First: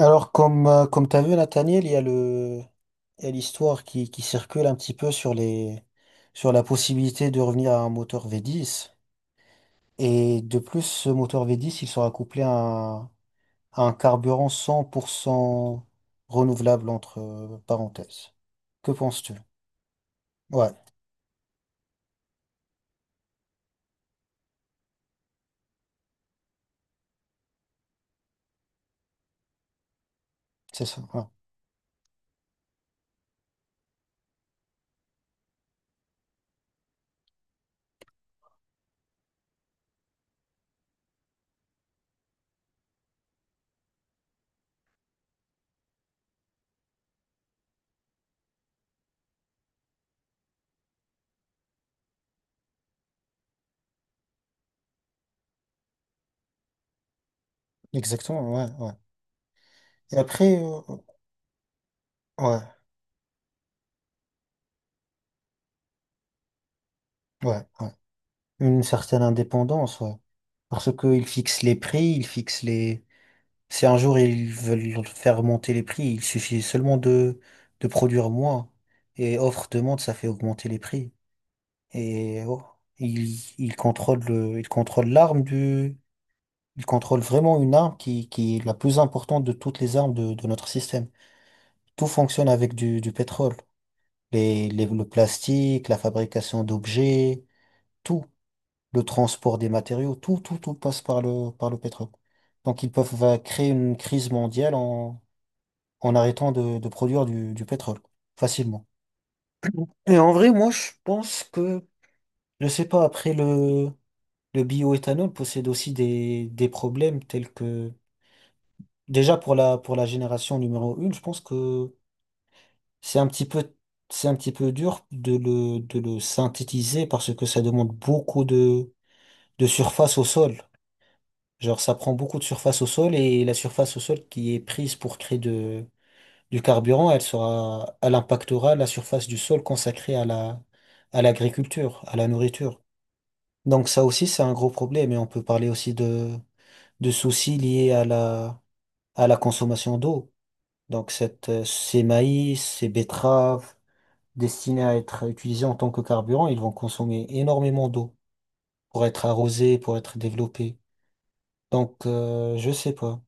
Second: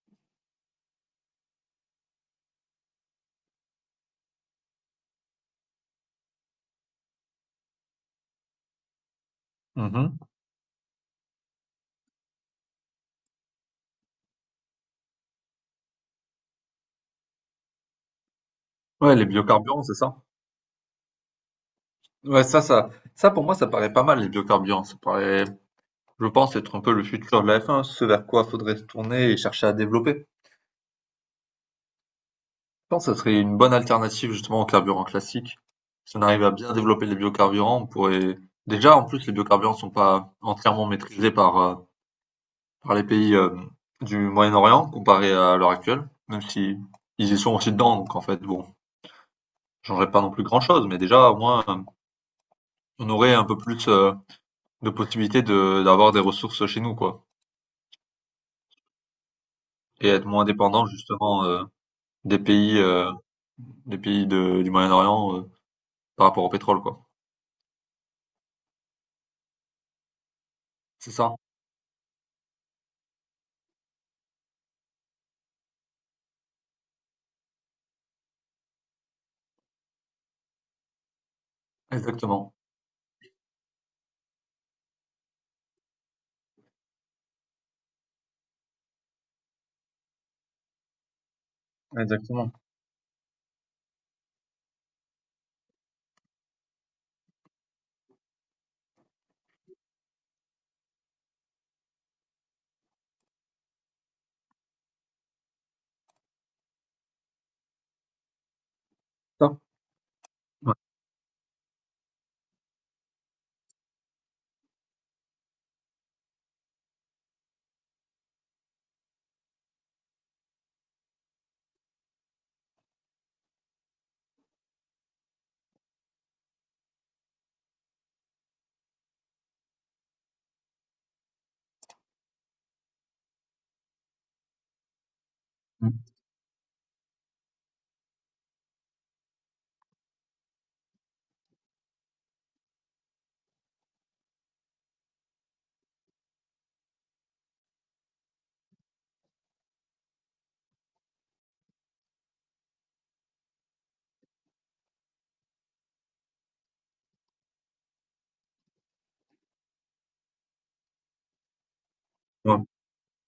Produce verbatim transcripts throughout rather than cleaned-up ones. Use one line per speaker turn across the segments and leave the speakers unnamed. Alors, comme, euh, comme tu as vu, Nathaniel, il y a le, il y a l'histoire qui, qui circule un petit peu sur les, sur la possibilité de revenir à un moteur v dix.
Mmh.
Et de plus, ce moteur v dix il sera couplé à un, à un carburant cent pour cent renouvelable, entre euh, parenthèses. Que
Ouais, les
penses-tu?
biocarburants, c'est ça?
Ouais,
Ouais, ça ça ça pour moi, ça paraît pas mal, les biocarburants. Ça paraît, je pense, être un peu le futur de la F un, ce vers quoi faudrait se tourner et chercher à développer.
c'est ça, ouais.
Je pense que ça serait une bonne alternative justement aux carburants classiques. Si on arrive à bien développer les biocarburants, on pourrait déjà, en plus, les biocarburants sont pas entièrement maîtrisés par heu, par les pays heu, du Moyen-Orient, comparé à l'heure actuelle, même si ils y sont aussi dedans, donc en fait, bon, ça changerait pas non plus grand-chose, mais déjà, au moins, on aurait un peu plus heu de possibilités de d'avoir des ressources chez nous, quoi.
Exactement, ouais, ouais.
Et
Et
être moins
après, euh,
dépendant justement euh, des
ouais,
pays euh, des pays de, du Moyen-Orient euh, par rapport au pétrole, quoi.
ouais, ouais. Une certaine indépendance, ouais. Parce
C'est
qu'il
ça,
fixe les prix. Il fixe les Si un jour ils veulent faire monter les prix, il suffit seulement de, de produire moins. Et offre-demande, ça fait augmenter les prix. Et
exactement.
oh, il, il contrôle le, il contrôle l'arme du, il contrôle vraiment une arme qui, qui est la plus importante de toutes les armes de, de notre système. Tout fonctionne
Exactement.
avec du, du pétrole. Les, les- le plastique, la fabrication d'objets, tout. Le transport des matériaux, tout, tout, tout passe par le, par le pétrole. Donc ils peuvent euh, créer une crise mondiale en arrêtant de, de produire du, du pétrole facilement.
Ça.
Et en vrai, moi,
Ouais.
je pense que, je sais pas, après le, le bioéthanol possède aussi des, des problèmes tels que, déjà pour la, pour la génération numéro une. Je pense que c'est un petit peu, c'est un petit peu dur de le, de le synthétiser parce que ça demande beaucoup de, de surface au sol. Genre, ça prend beaucoup de surface au sol, et la surface au sol qui est prise pour créer de
Mm.
du carburant, elle sera, elle impactera la surface du sol consacrée à la, à l'agriculture, à la nourriture. Donc ça aussi, c'est un gros problème, et on peut parler aussi de, de soucis liés à la, à la consommation d'eau. Donc cette, euh, ces maïs, ces betteraves destinés à être utilisés en tant que carburant, ils vont consommer énormément d'eau pour être arrosés, pour être développés. Donc euh,
Ouais.
je sais pas.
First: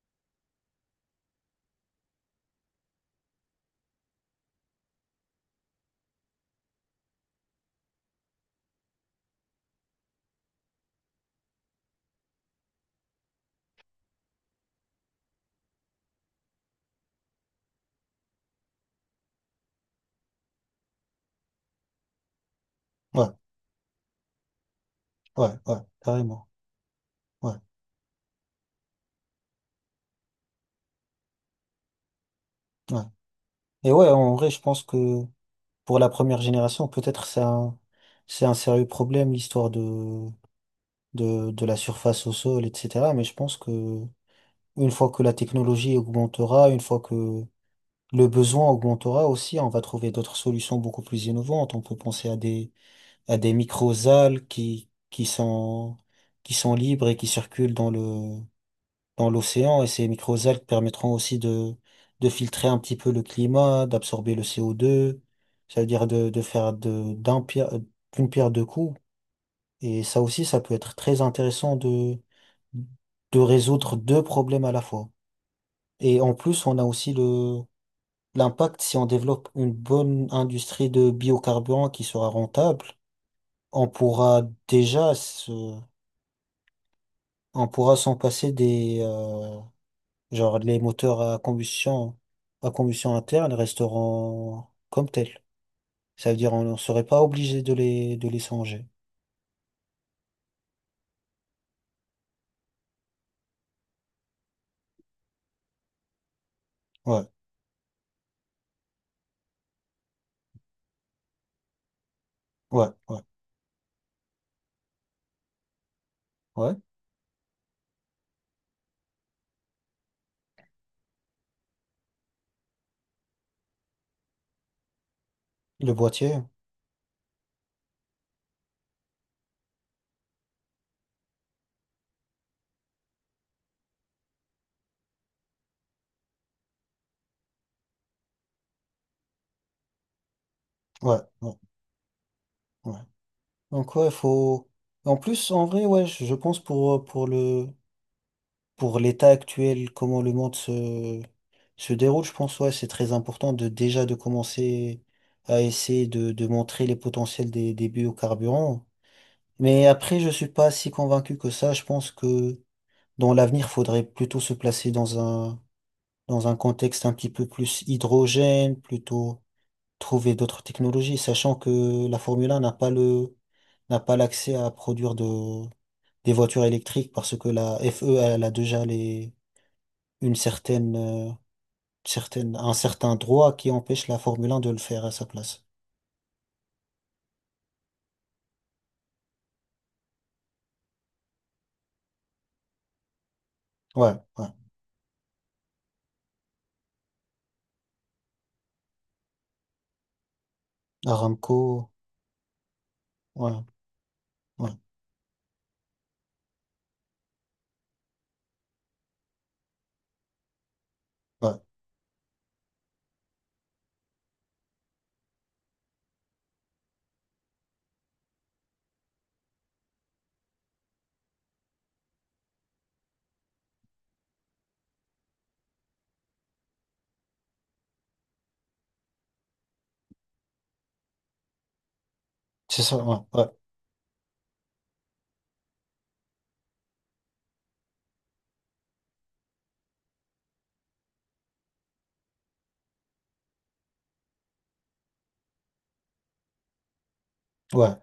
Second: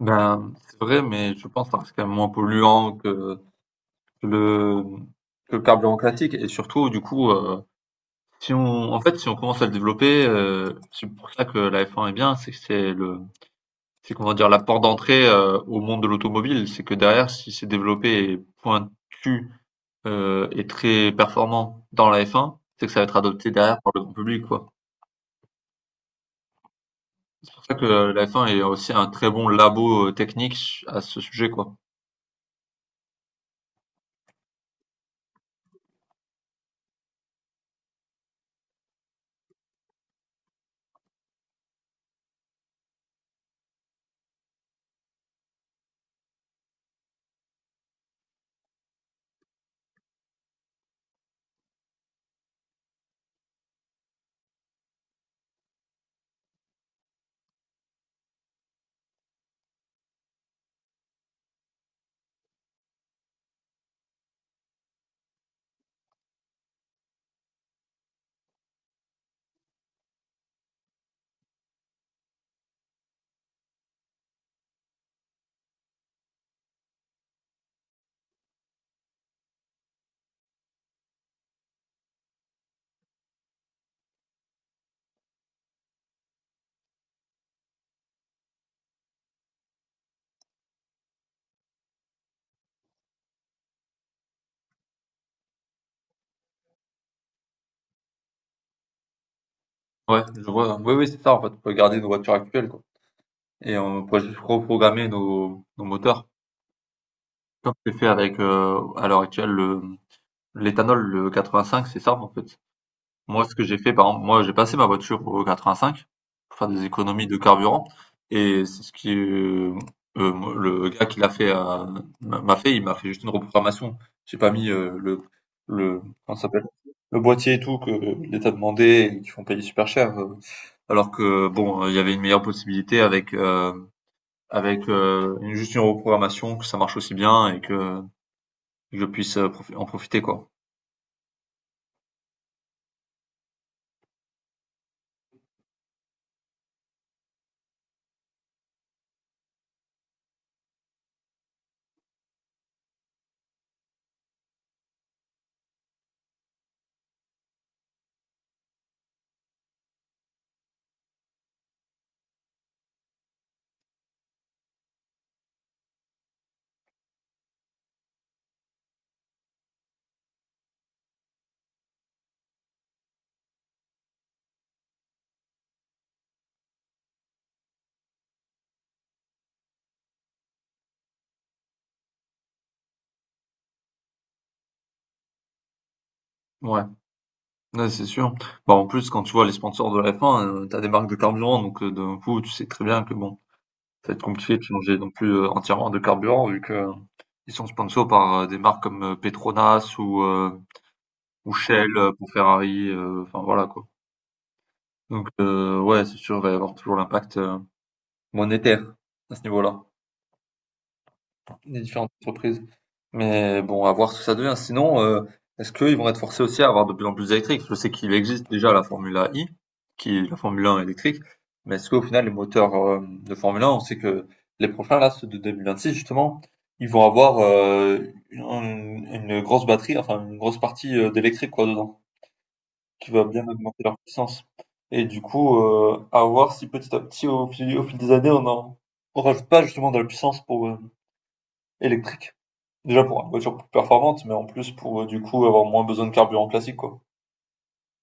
Ben, c'est vrai, mais je pense que ça reste quand même moins polluant que le que le carburant classique. Et surtout, du coup, euh, si on en fait si on commence à le développer, euh, c'est pour ça que la F un est bien, c'est que c'est le c'est comment dire la porte d'entrée euh, au monde de l'automobile. C'est que derrière, si c'est développé et pointu euh, et très performant dans la F un, c'est que ça va être
Ouais,
adopté derrière par le grand public, quoi.
ouais, ouais, carrément. Ouais,
C'est pour ça que la F un est aussi un très bon labo euh, technique à ce sujet, quoi.
ouais. Et ouais, en vrai, je pense que pour la première génération, peut-être c'est un, c'est un sérieux problème, l'histoire de, de, de la surface au sol, et cetera. Mais je pense que une fois que la technologie augmentera, une fois que le besoin augmentera aussi, on va trouver d'autres solutions beaucoup plus innovantes. On peut penser à des, à des microalgues qui, qui sont, qui sont libres et qui circulent dans le, dans l'océan, et ces microalgues permettront aussi de, de filtrer un petit peu le climat, d'absorber le C O deux. Ça veut dire de, de faire de, d'un pierre, d'une pierre deux coups. Et ça aussi, ça peut être très intéressant de, de résoudre deux problèmes à la fois. Et en plus, on a aussi le, l'impact: si on développe une bonne industrie de biocarburants qui sera rentable, on pourra déjà se, on pourra s'en passer des, euh, Genre, les moteurs à combustion, à combustion interne resteront comme tels. Ça veut dire on ne serait pas obligé de les, de les changer.
Ouais, je vois. Oui, oui, c'est ça, en fait. On peut garder nos voitures actuelles, quoi. Et on pourrait juste reprogrammer nos, nos moteurs,
Ouais,
comme c'est fait avec, euh, à l'heure actuelle, le- l'éthanol, le quatre-vingt-cinq, c'est ça, en fait.
ouais, ouais,
Moi, ce que j'ai fait, par exemple, moi, j'ai passé ma voiture au quatre-vingt-cinq pour faire
ouais.
des économies de carburant. Et c'est ce qui, euh, euh, le gars qui l'a fait euh, m'a m'a fait, il m'a fait juste une reprogrammation. J'ai pas mis euh, le
Le
le comment
boîtier,
ça s'appelle, le boîtier et tout, que l'État demandait et qui font payer super cher. euh. Alors que bon, euh, il y avait une meilleure possibilité avec euh, avec euh, une- juste une reprogrammation, que ça marche aussi bien et que je puisse euh, profi- en profiter, quoi.
ouais, ouais, ouais. Donc ouais, faut. En plus, en vrai, ouais, je je pense pour, pour le, pour l'état actuel, comment le monde se, se déroule. Je pense, ouais, c'est très important de déjà de commencer à essayer de, de montrer les potentiels des, des biocarburants. Mais après, je suis pas si convaincu que ça. Je pense que dans l'avenir, faudrait plutôt se placer dans un, dans un contexte un petit peu plus hydrogène, plutôt trouver d'autres technologies, sachant que la Formule un n'a pas le, n'a pas l'accès à produire de, des voitures électriques, parce que la F E, elle a déjà les, une certaine, euh, certaine, un certain droit qui empêche la Formule un de le faire à sa place.
Ouais. Ouais, c'est sûr. Bah, en plus, quand tu vois les sponsors de la F un, heu, tu as des marques de carburant, donc heu, d'un coup, tu sais très bien que bon, ça
Ouais,
va être
ouais.
compliqué de changer non plus heu, entièrement de carburant, vu que euh, ils sont sponsors par heu, des marques comme heu, Petronas ou, heu, ou
Aramco,
Shell, heu, pour Ferrari, heu, enfin
ouais,
voilà, quoi.
ouais,
Donc heu, ouais, c'est sûr, il va y avoir toujours l'impact heu, monétaire à ce niveau-là.
ouais.
Les différentes entreprises. Mais bon, à voir ce que ça devient. Sinon, euh, est-ce qu'ils vont être forcés aussi à avoir de plus en plus d'électriques? Je sais qu'il existe déjà la Formule I, qui est la Formule un électrique, mais est-ce qu'au final, les moteurs euh, de Formule un, on sait que les prochains, là, ceux de vingt vingt-six, justement, ils vont avoir euh, une, une grosse batterie, enfin une grosse partie euh, d'électrique, quoi, dedans,
C'est ça,
qui
ouais,
va
ouais,
bien augmenter leur puissance. Et du coup, euh, à voir si petit à petit, au fil, au fil des années, on en on rajoute pas justement de la puissance pour euh, électrique. Déjà pour une voiture plus performante, mais en plus pour, heu, du coup, avoir moins besoin de carburant classique, quoi.
ouais.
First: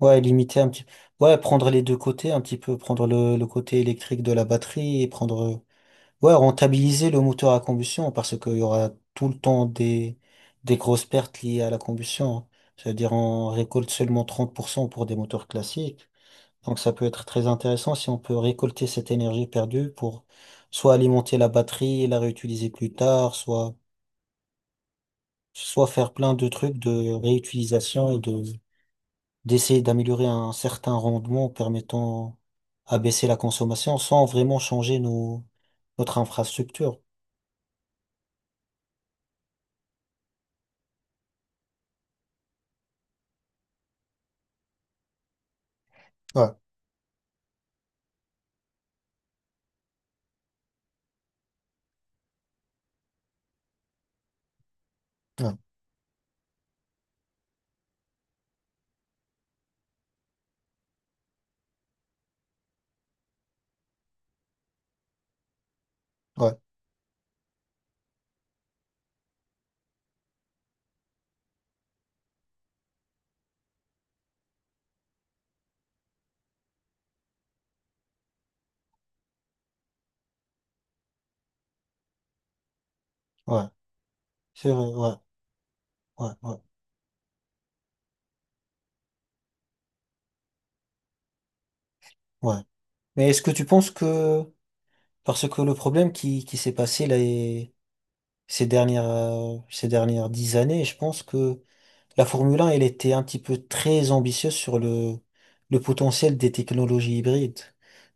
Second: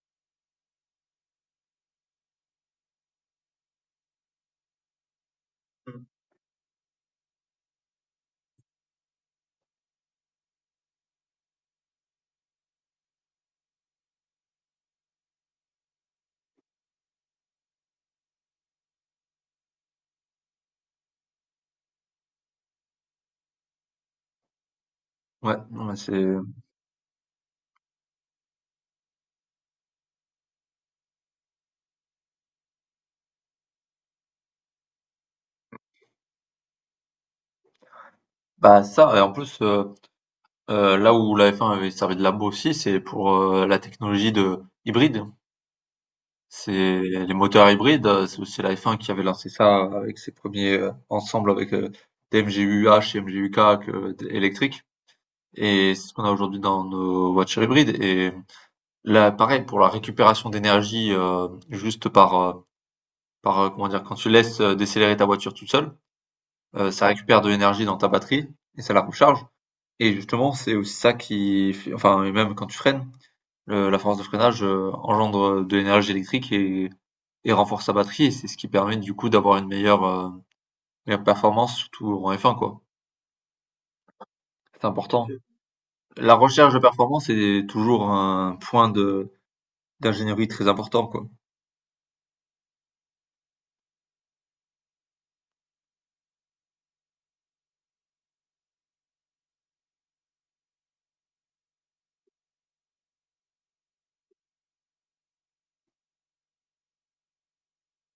Ouais, limiter un petit ouais, prendre les deux côtés, un petit peu, prendre le, le côté électrique de la batterie et prendre.
Mmh.
Ouais, rentabiliser le moteur à combustion parce qu'il y aura tout le temps des, des grosses pertes liées à la combustion, hein. C'est-à-dire, on récolte seulement trente pour cent pour cent pour des moteurs classiques. Donc, ça peut être très intéressant si on peut récolter cette énergie perdue pour soit alimenter la batterie et la réutiliser plus tard, soit,
Ouais, non,
soit
mais
faire
c'est
plein de trucs de réutilisation et de, d'essayer d'améliorer un certain rendement en permettant à baisser la consommation sans vraiment changer nos, notre infrastructure.
bah, ça, et en plus, heu heu, là où la F un avait servi de labo aussi, c'est pour, heu, la technologie de hybride.
Ouais,
C'est les moteurs hybrides, heu, c'est aussi la F un qui avait lancé ça avec ses premiers, heu, ensembles avec, heu, des M G U H et M G U K que d électriques,
ouais,
et c'est ce qu'on a aujourd'hui dans nos voitures hybrides. Et là, pareil pour la récupération d'énergie, heu, juste par, euh, par, euh, comment dire, quand tu laisses euh, décélérer ta voiture toute seule,
ouais,
euh, ça récupère de l'énergie dans ta batterie et ça la recharge. Et justement, c'est aussi ça qui fait- enfin, et même quand tu freines, le- la force de freinage euh, engendre de l'énergie électrique, et, et renforce ta batterie, et c'est ce qui permet du coup d'avoir une meilleure, euh, meilleure performance, surtout en F un, quoi.
ouais. C'est
C'est
vrai, ouais,
important.
ouais,
La
ouais,
recherche de performance est toujours un point de d'ingénierie très important, quoi.
ouais. Mais est-ce que tu penses que, parce que le problème qui, qui s'est passé là, et ces dernières, euh, ces dernières dix années, je pense que la Formule un, elle était un petit peu très ambitieuse sur le, le potentiel des technologies hybrides?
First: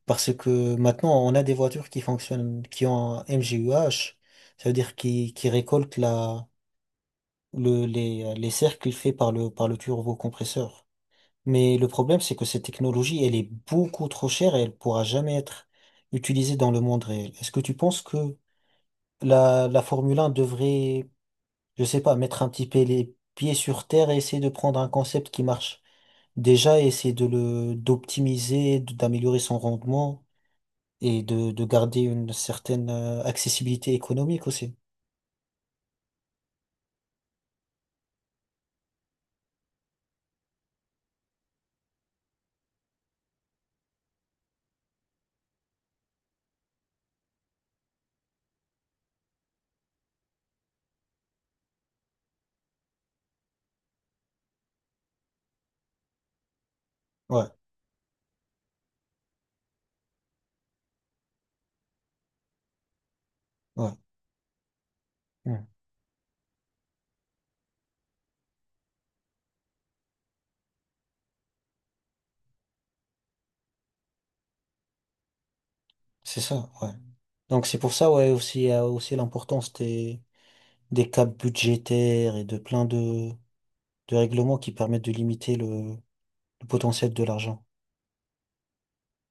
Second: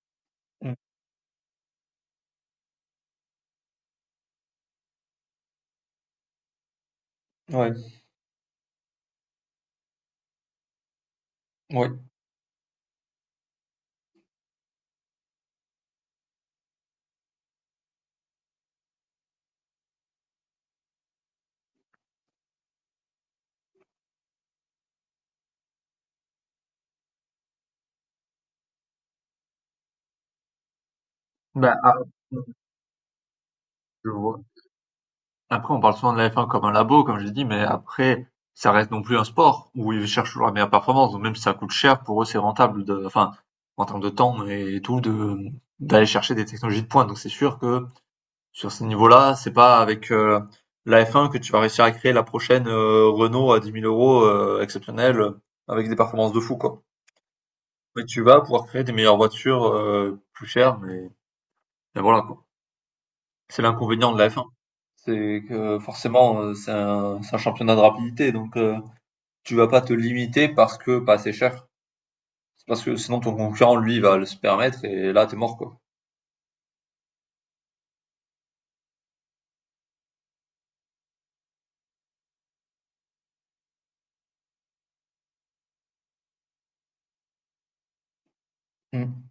Parce que maintenant, on a des voitures qui fonctionnent, qui ont un M G U H, ça veut dire qui, qui récoltent la, le, les, les cercles faits par le, par le turbocompresseur. Mais le problème, c'est que cette technologie, elle est beaucoup trop chère et elle pourra jamais être utilisée dans le monde réel. Est-ce que tu penses que la, la Formule un devrait, je sais pas, mettre un petit peu les pieds sur terre et essayer de prendre un concept qui marche? Déjà, essayer de le, d'optimiser, de- d'améliorer son rendement et de, de
Bah,
garder
ah,
une certaine euh, accessibilité
je vois.
économique aussi.
Après, on parle souvent de la F un comme un labo, comme j'ai dit, mais après, ça reste non plus un sport où ils cherchent toujours la meilleure performance. Donc même si ça coûte cher, pour eux, c'est rentable de, enfin, en termes de temps et tout, de, d'aller chercher des technologies de pointe. Donc c'est sûr que sur ces niveaux-là, c'est pas avec euh, la F un que tu vas réussir à créer la prochaine euh, Renault à dix mille euros euh, exceptionnelle euh, avec des performances de fou, quoi.
Ouais,
Mais tu vas pouvoir créer des meilleures voitures euh, plus chères, mais, mais voilà, quoi. C'est
ouais,
l'inconvénient de la F un. C'est
ouais.
que forcément, euh, c'est un, c'est un championnat de rapidité, donc euh, tu vas pas te limiter parce que pas assez cher. C'est parce que sinon ton concurrent, lui, va le se permettre et là, t'es mort, quoi.
C'est ça, ouais. Donc c'est pour ça, ouais, aussi, il y a aussi l'importance des, des caps budgétaires et de plein de, de règlements qui permettent de limiter le, le potentiel de l'argent.
Mm.